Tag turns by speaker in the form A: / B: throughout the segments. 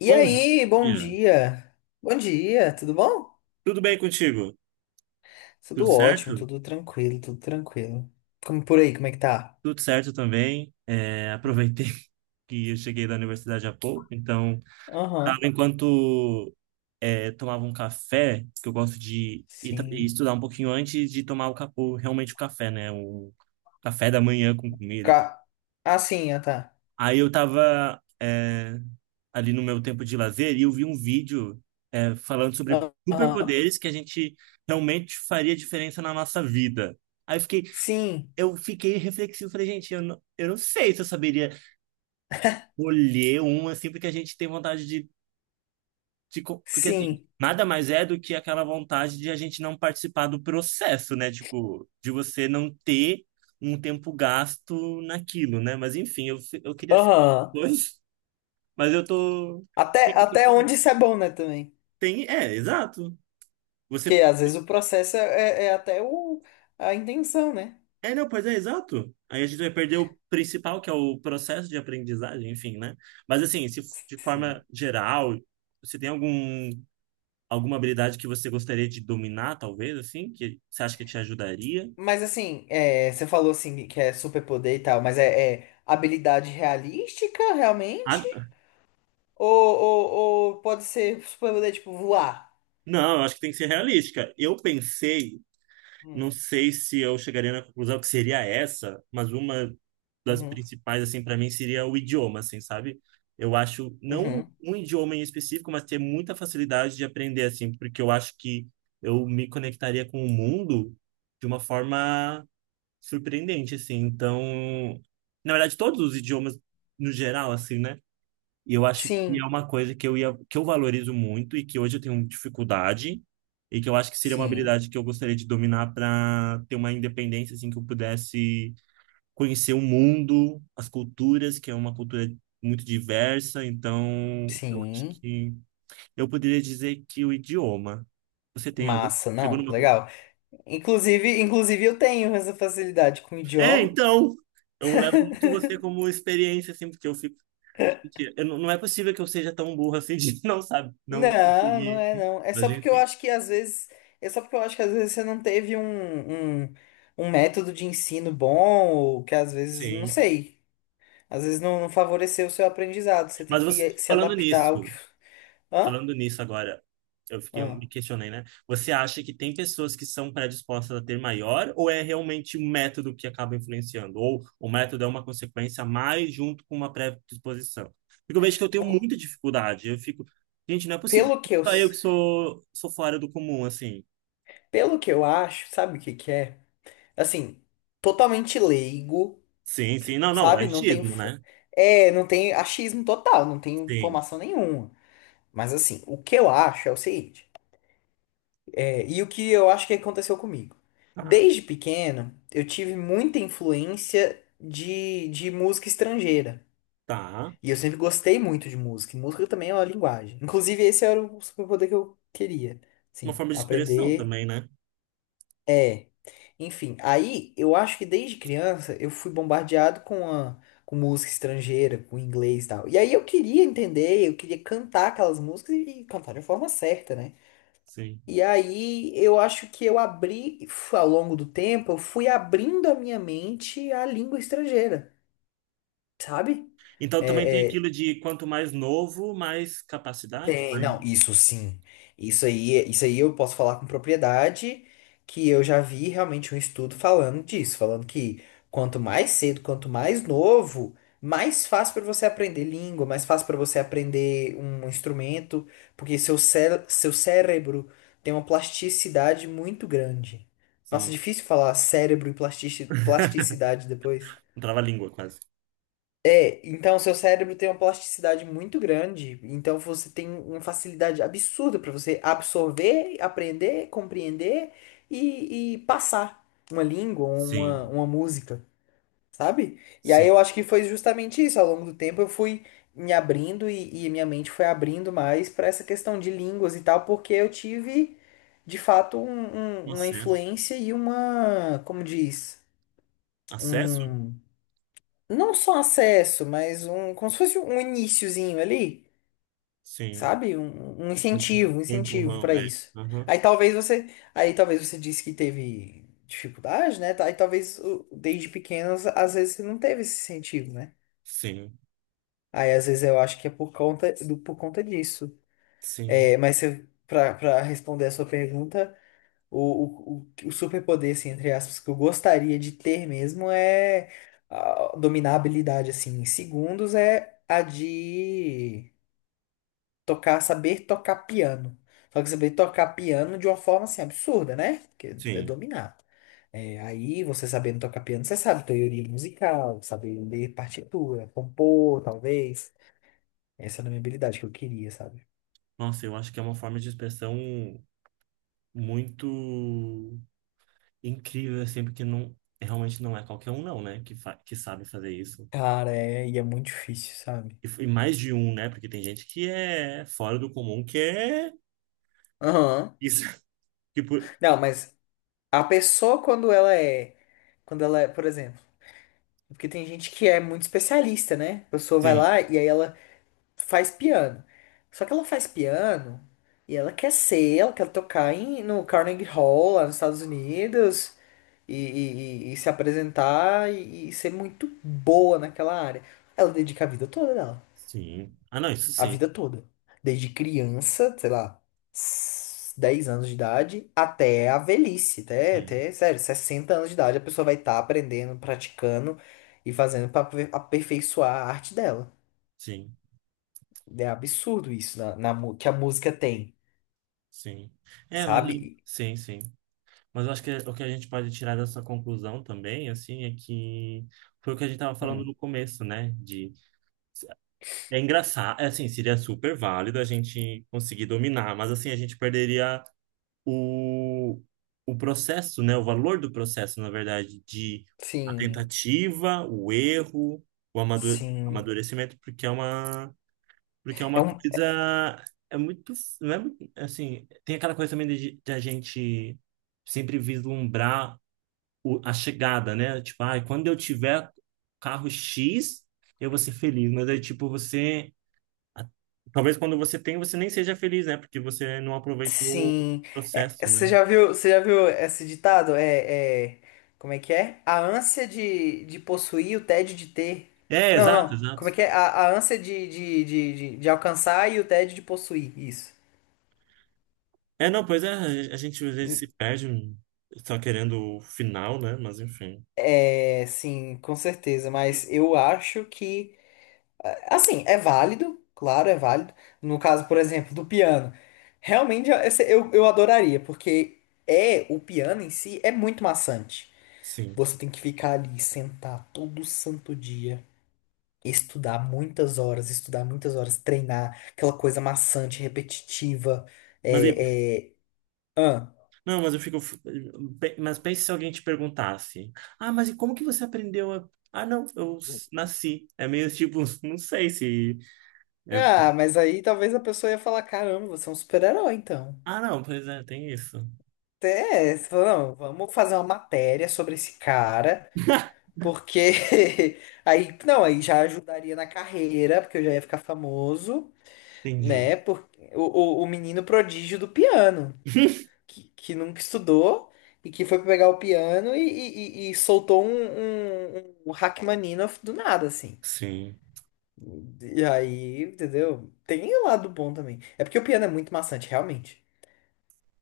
A: E
B: Bom
A: aí, bom
B: dia.
A: dia. Bom dia, tudo bom?
B: Tudo bem contigo?
A: Tudo
B: Tudo
A: ótimo,
B: certo?
A: tudo tranquilo, tudo tranquilo. Como por aí, como é que tá?
B: Tudo certo também. Aproveitei que eu cheguei da universidade há pouco, então tava
A: Aham,
B: enquanto tomava um café, que eu gosto de ir ir
A: sim.
B: estudar um pouquinho antes de tomar realmente o café, né? O café da manhã com comida e tudo.
A: Ca... Ah, sim, ah, tá.
B: Aí eu tava ali no meu tempo de lazer e eu vi um vídeo falando sobre
A: Aham,
B: superpoderes que a gente realmente faria diferença na nossa vida. Aí eu fiquei,
A: sim,
B: eu fiquei reflexivo, falei, gente, eu não sei se eu saberia colher um, assim, porque a gente tem vontade de Porque, assim,
A: sim.
B: nada mais é do que aquela vontade de a gente não participar do processo, né? Tipo, de você não ter um tempo gasto naquilo, né? Mas, enfim, eu queria ser
A: Aham.
B: dois, mas eu tô...
A: Até onde isso é bom, né, também?
B: Tem, é, exato. Você
A: Porque às vezes o processo é até a intenção, né?
B: É, não, pois é, exato. Aí a gente vai perder o principal, que é o processo de aprendizagem, enfim, né? Mas assim, se f- de forma
A: Sim.
B: geral, você tem alguma habilidade que você gostaria de dominar, talvez, assim, que você acha que te ajudaria?
A: Mas assim, você falou assim que é superpoder e tal, mas é habilidade realística, realmente?
B: Ah,
A: Ou, ou, ou pode ser superpoder, tipo, voar.
B: não, eu acho que tem que ser realística. Eu pensei não
A: Hum,
B: sei se eu chegaria na conclusão que seria essa, mas uma das
A: uhum,
B: principais, assim, para mim seria o idioma, assim, sabe? Eu acho, não
A: uhum.
B: um idioma em específico, mas ter muita facilidade de aprender, assim, porque eu acho que eu me conectaria com o mundo de uma forma surpreendente, assim. Então, na verdade, todos os idiomas no geral, assim, né? E eu acho que é
A: Sim,
B: uma coisa que eu ia, que eu valorizo muito e que hoje eu tenho dificuldade e que eu acho que seria uma
A: sim,
B: habilidade que eu gostaria de dominar para ter uma independência assim que eu pudesse conhecer o mundo, as culturas, que é uma cultura muito diversa, então eu acho
A: sim.
B: que eu poderia dizer que o idioma. Você tem algum?
A: Massa,
B: Chegou
A: não,
B: numa conclu-
A: legal. Inclusive eu tenho essa facilidade com o
B: É,
A: idioma.
B: então, eu levo muito você como experiência assim, porque eu fico, eu não é possível que eu seja tão burro assim de não sabe, não
A: Não, não
B: conseguir
A: é não. É
B: mas
A: só porque eu
B: enfim.
A: acho que às vezes, é só porque eu acho que às vezes você não teve um método de ensino bom, ou que às vezes, não
B: Sim.
A: sei, às vezes não favoreceu o seu aprendizado. Você tem
B: Mas
A: que
B: você,
A: se adaptar ao que. Hã?
B: falando nisso agora, eu fiquei, eu
A: Hã?
B: me questionei, né? Você acha que tem pessoas que são predispostas a ter maior, ou é realmente o método que acaba influenciando? Ou o método é uma consequência mais junto com uma predisposição? Porque eu vejo que eu tenho
A: Vou-
B: muita dificuldade. Eu fico, gente, não é possível
A: Pelo
B: que
A: que eu.
B: só eu
A: s-
B: que sou fora do comum, assim.
A: Pelo que eu acho, sabe o que que é? Assim, totalmente leigo,
B: Sim, sim. Não, não, é
A: sabe? Não tem,
B: autismo,
A: f-
B: né?
A: é, não tem achismo total, não tem
B: Sim.
A: informação nenhuma. Mas assim, o que eu acho é o seguinte, e o que eu acho que aconteceu comigo.
B: Tá,
A: Desde pequeno, eu tive muita influência de música estrangeira.
B: tá.
A: E eu sempre gostei muito de música. E música também é uma linguagem. Inclusive, esse era o superpoder que eu queria.
B: Uma
A: Sim,
B: forma de expressão
A: aprender.
B: também, né?
A: É. Enfim, aí eu acho que desde criança eu fui bombardeado com música estrangeira, com inglês e tal. E aí eu queria entender, eu queria cantar aquelas músicas e cantar de forma certa, né?
B: Sim.
A: E aí eu acho que ao longo do tempo, eu fui abrindo a minha mente à língua estrangeira, sabe?
B: Então também tem
A: É, é,
B: aquilo de quanto mais novo, mais capacidade.
A: Tem, não,
B: Mais-
A: isso sim. Isso aí eu posso falar com propriedade, que eu já vi realmente um estudo falando disso, falando que quanto mais cedo, quanto mais novo, mais fácil para você aprender língua, mais fácil para você aprender um instrumento, porque seu cérebro tem uma plasticidade muito grande. Nossa,
B: Sim,
A: difícil falar cérebro e plasticidade depois.
B: não trava a língua quase.
A: É, então seu cérebro tem uma plasticidade muito grande, então você tem uma facilidade absurda para você absorver, aprender, compreender e passar uma língua, uma,
B: Sim,
A: uma música, sabe? E aí eu
B: sim.
A: acho que foi justamente isso. Ao longo do tempo eu fui me abrindo e minha mente foi abrindo mais para essa questão de línguas e tal, porque eu tive de fato uma
B: Acesso.
A: influência e uma, como diz,
B: Acesso?
A: um não só acesso, mas um, como se fosse um iniciozinho ali,
B: Sim.
A: sabe? Um incentivo, um
B: Um
A: incentivo
B: empurrão,
A: para
B: é.
A: isso.
B: Aham.
A: Aí talvez você, aí talvez você disse que teve dificuldade, né? Aí talvez desde pequenos, às vezes você não teve esse incentivo, né?
B: Sim,
A: Aí às vezes eu acho que é por conta disso.
B: sim,
A: É, mas para responder a sua pergunta. O superpoder, assim, entre aspas, que eu gostaria de ter mesmo é dominar a habilidade, assim, em segundos, é a de saber tocar piano. Só que saber tocar piano de uma forma, assim, absurda, né? Porque é
B: sim.
A: dominar. É, aí, você sabendo tocar piano, você sabe teoria musical, saber ler partitura, compor, talvez. Essa era a minha habilidade que eu queria, sabe?
B: Nossa, eu acho que é uma forma de expressão muito incrível, assim, porque não, realmente não é qualquer um, não, né, que, fa que sabe fazer isso.
A: Cara, e é muito difícil, sabe?
B: E, e mais de um, né, porque tem gente que é fora do comum, que é
A: Aham.
B: isso. Tipo,
A: Não, mas a pessoa, quando ela é. Quando ela é, por exemplo. Porque tem gente que é muito especialista, né? A pessoa vai
B: sim,
A: lá e aí ela faz piano. Só que ela faz piano e ela quer tocar no Carnegie Hall, lá nos Estados Unidos, e se apresentar e ser muito boa naquela área. Ela dedica a vida toda dela.
B: Sim. Ah, não, isso
A: A
B: sim.
A: vida toda. Desde criança, sei lá, 10 anos de idade, até a velhice, até,
B: Sim,
A: até, sério, 60 anos de idade, a pessoa vai estar aprendendo, praticando e fazendo para aperfeiçoar a arte dela.
B: sim,
A: É absurdo isso que a música tem,
B: sim. É, mas eu-
A: sabe?
B: sim, sim. Mas eu acho que o que a gente pode tirar dessa conclusão também, assim, é que foi o que a gente estava falando
A: Hum,
B: no começo, né? De é engraçado, é assim, seria super válido a gente conseguir dominar, mas assim a gente perderia o o processo, né? O valor do processo, na verdade, de a
A: sim,
B: tentativa, o erro, o
A: sim.
B: amadurecimento, porque é uma Porque é
A: É
B: uma
A: um.
B: coisa. É muito. Não é muito- assim, tem aquela coisa também de a gente sempre vislumbrar o- a chegada, né? Tipo, ai, quando eu tiver carro X, eu vou ser feliz. Mas aí, tipo, você. A- Talvez quando você tem, você nem seja feliz, né? Porque você não aproveitou o
A: Sim. É,
B: processo, né?
A: você já viu esse ditado? Como é que é? A ânsia de possuir, o tédio de ter.
B: É,
A: Não,
B: exato,
A: não.
B: exato.
A: Como é que é? A ânsia de alcançar e o tédio de possuir. Isso.
B: É, não, pois é, a gente às vezes se perde só querendo o final, né? Mas enfim,
A: É, sim, com certeza. Mas eu acho que, assim, é válido. Claro, é válido. No caso, por exemplo, do piano. Realmente, eu adoraria, porque o piano em si é muito maçante.
B: sim.
A: Você tem que ficar ali, sentar todo santo dia, estudar muitas horas, treinar, aquela coisa maçante, repetitiva.
B: Mas e
A: É, é... Ah.
B: Não, mas eu fico. Pe- Mas pense se alguém te perguntasse: Ah, mas e como que você aprendeu a. Ah, não, eu s- nasci. É meio tipo, não sei se. É-
A: Ah, mas aí talvez a pessoa ia falar: caramba, você é um super-herói, então.
B: Ah, não, pois é, tem isso.
A: É, você fala, não, vamos fazer uma matéria sobre esse cara, porque aí, não, aí já ajudaria na carreira, porque eu já ia ficar famoso,
B: Entendi.
A: né? O, o menino prodígio do piano, que nunca estudou e que foi pegar o piano e soltou um Rachmaninoff do nada, assim.
B: Sim,
A: E aí, entendeu? Tem o lado bom também. É porque o piano é muito maçante, realmente.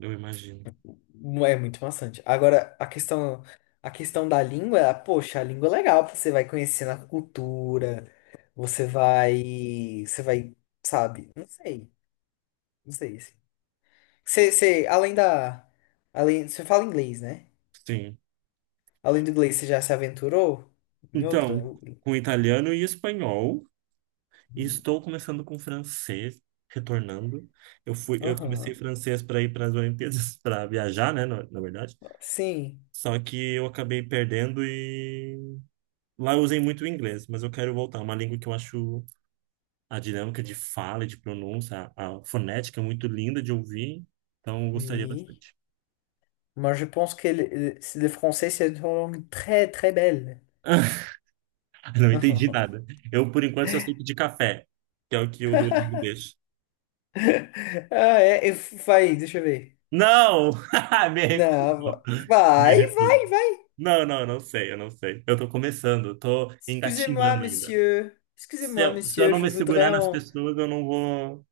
B: eu imagino.
A: É muito maçante. Agora, a questão da língua, poxa, a língua é legal, você vai conhecendo a cultura, você vai, sabe? Não sei, não sei assim. Você, você fala inglês, né?
B: Sim.
A: Além do inglês, você já se aventurou em outra,
B: Então,
A: né?
B: com italiano e espanhol, e estou começando com francês, retornando. Eu comecei
A: Aham.
B: francês para ir para as Olimpíadas, para viajar, né, na verdade.
A: Sim.
B: Só que eu acabei perdendo e Lá eu usei muito o inglês, mas eu quero voltar. É uma língua que eu acho a dinâmica de fala, e de pronúncia, a fonética é muito linda de ouvir. Então, eu gostaria
A: Oui.
B: bastante.
A: Moi, je pense que le français, c'est une langue très, très belle.
B: Não entendi nada. Eu, por enquanto, só sei pedir café, que é o que o Duolingo deixa.
A: Ah, deixa eu ver.
B: Não! Me
A: Não,
B: recuso. Me
A: vai,
B: recuso.
A: vai, vai.
B: Não, não, eu não sei. Eu tô começando, eu tô
A: Excusez-moi,
B: engatinhando ainda.
A: monsieur. Excusez-moi,
B: Se eu
A: monsieur,
B: não
A: je
B: me
A: voudrais
B: segurar nas
A: um.
B: pessoas, eu não vou.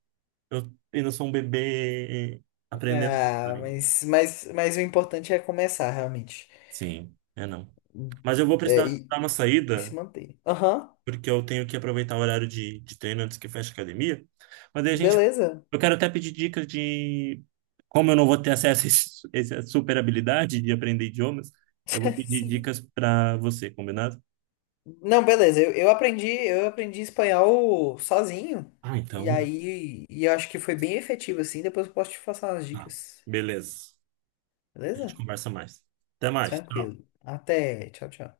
B: Eu ainda sou um bebê aprendendo.
A: Ah, mas o importante é começar, realmente.
B: Sim, é não. Mas eu vou
A: É,
B: precisar
A: e,
B: dar uma
A: e se
B: saída,
A: manter. Aham,
B: porque eu tenho que aproveitar o horário de treino antes que feche a academia. Mas aí a gente.
A: beleza.
B: Eu quero até pedir dicas de como eu não vou ter acesso a essa super habilidade de aprender idiomas. Eu vou pedir
A: Sim.
B: dicas para você, combinado?
A: Não, beleza. Eu aprendi espanhol sozinho.
B: Ah,
A: E
B: então.
A: aí, e eu acho que foi bem efetivo assim. Depois eu posso te passar umas
B: Tá.
A: dicas.
B: Beleza. A gente
A: Beleza?
B: conversa mais. Até mais. Tchau.
A: Tranquilo. Até. Tchau, tchau.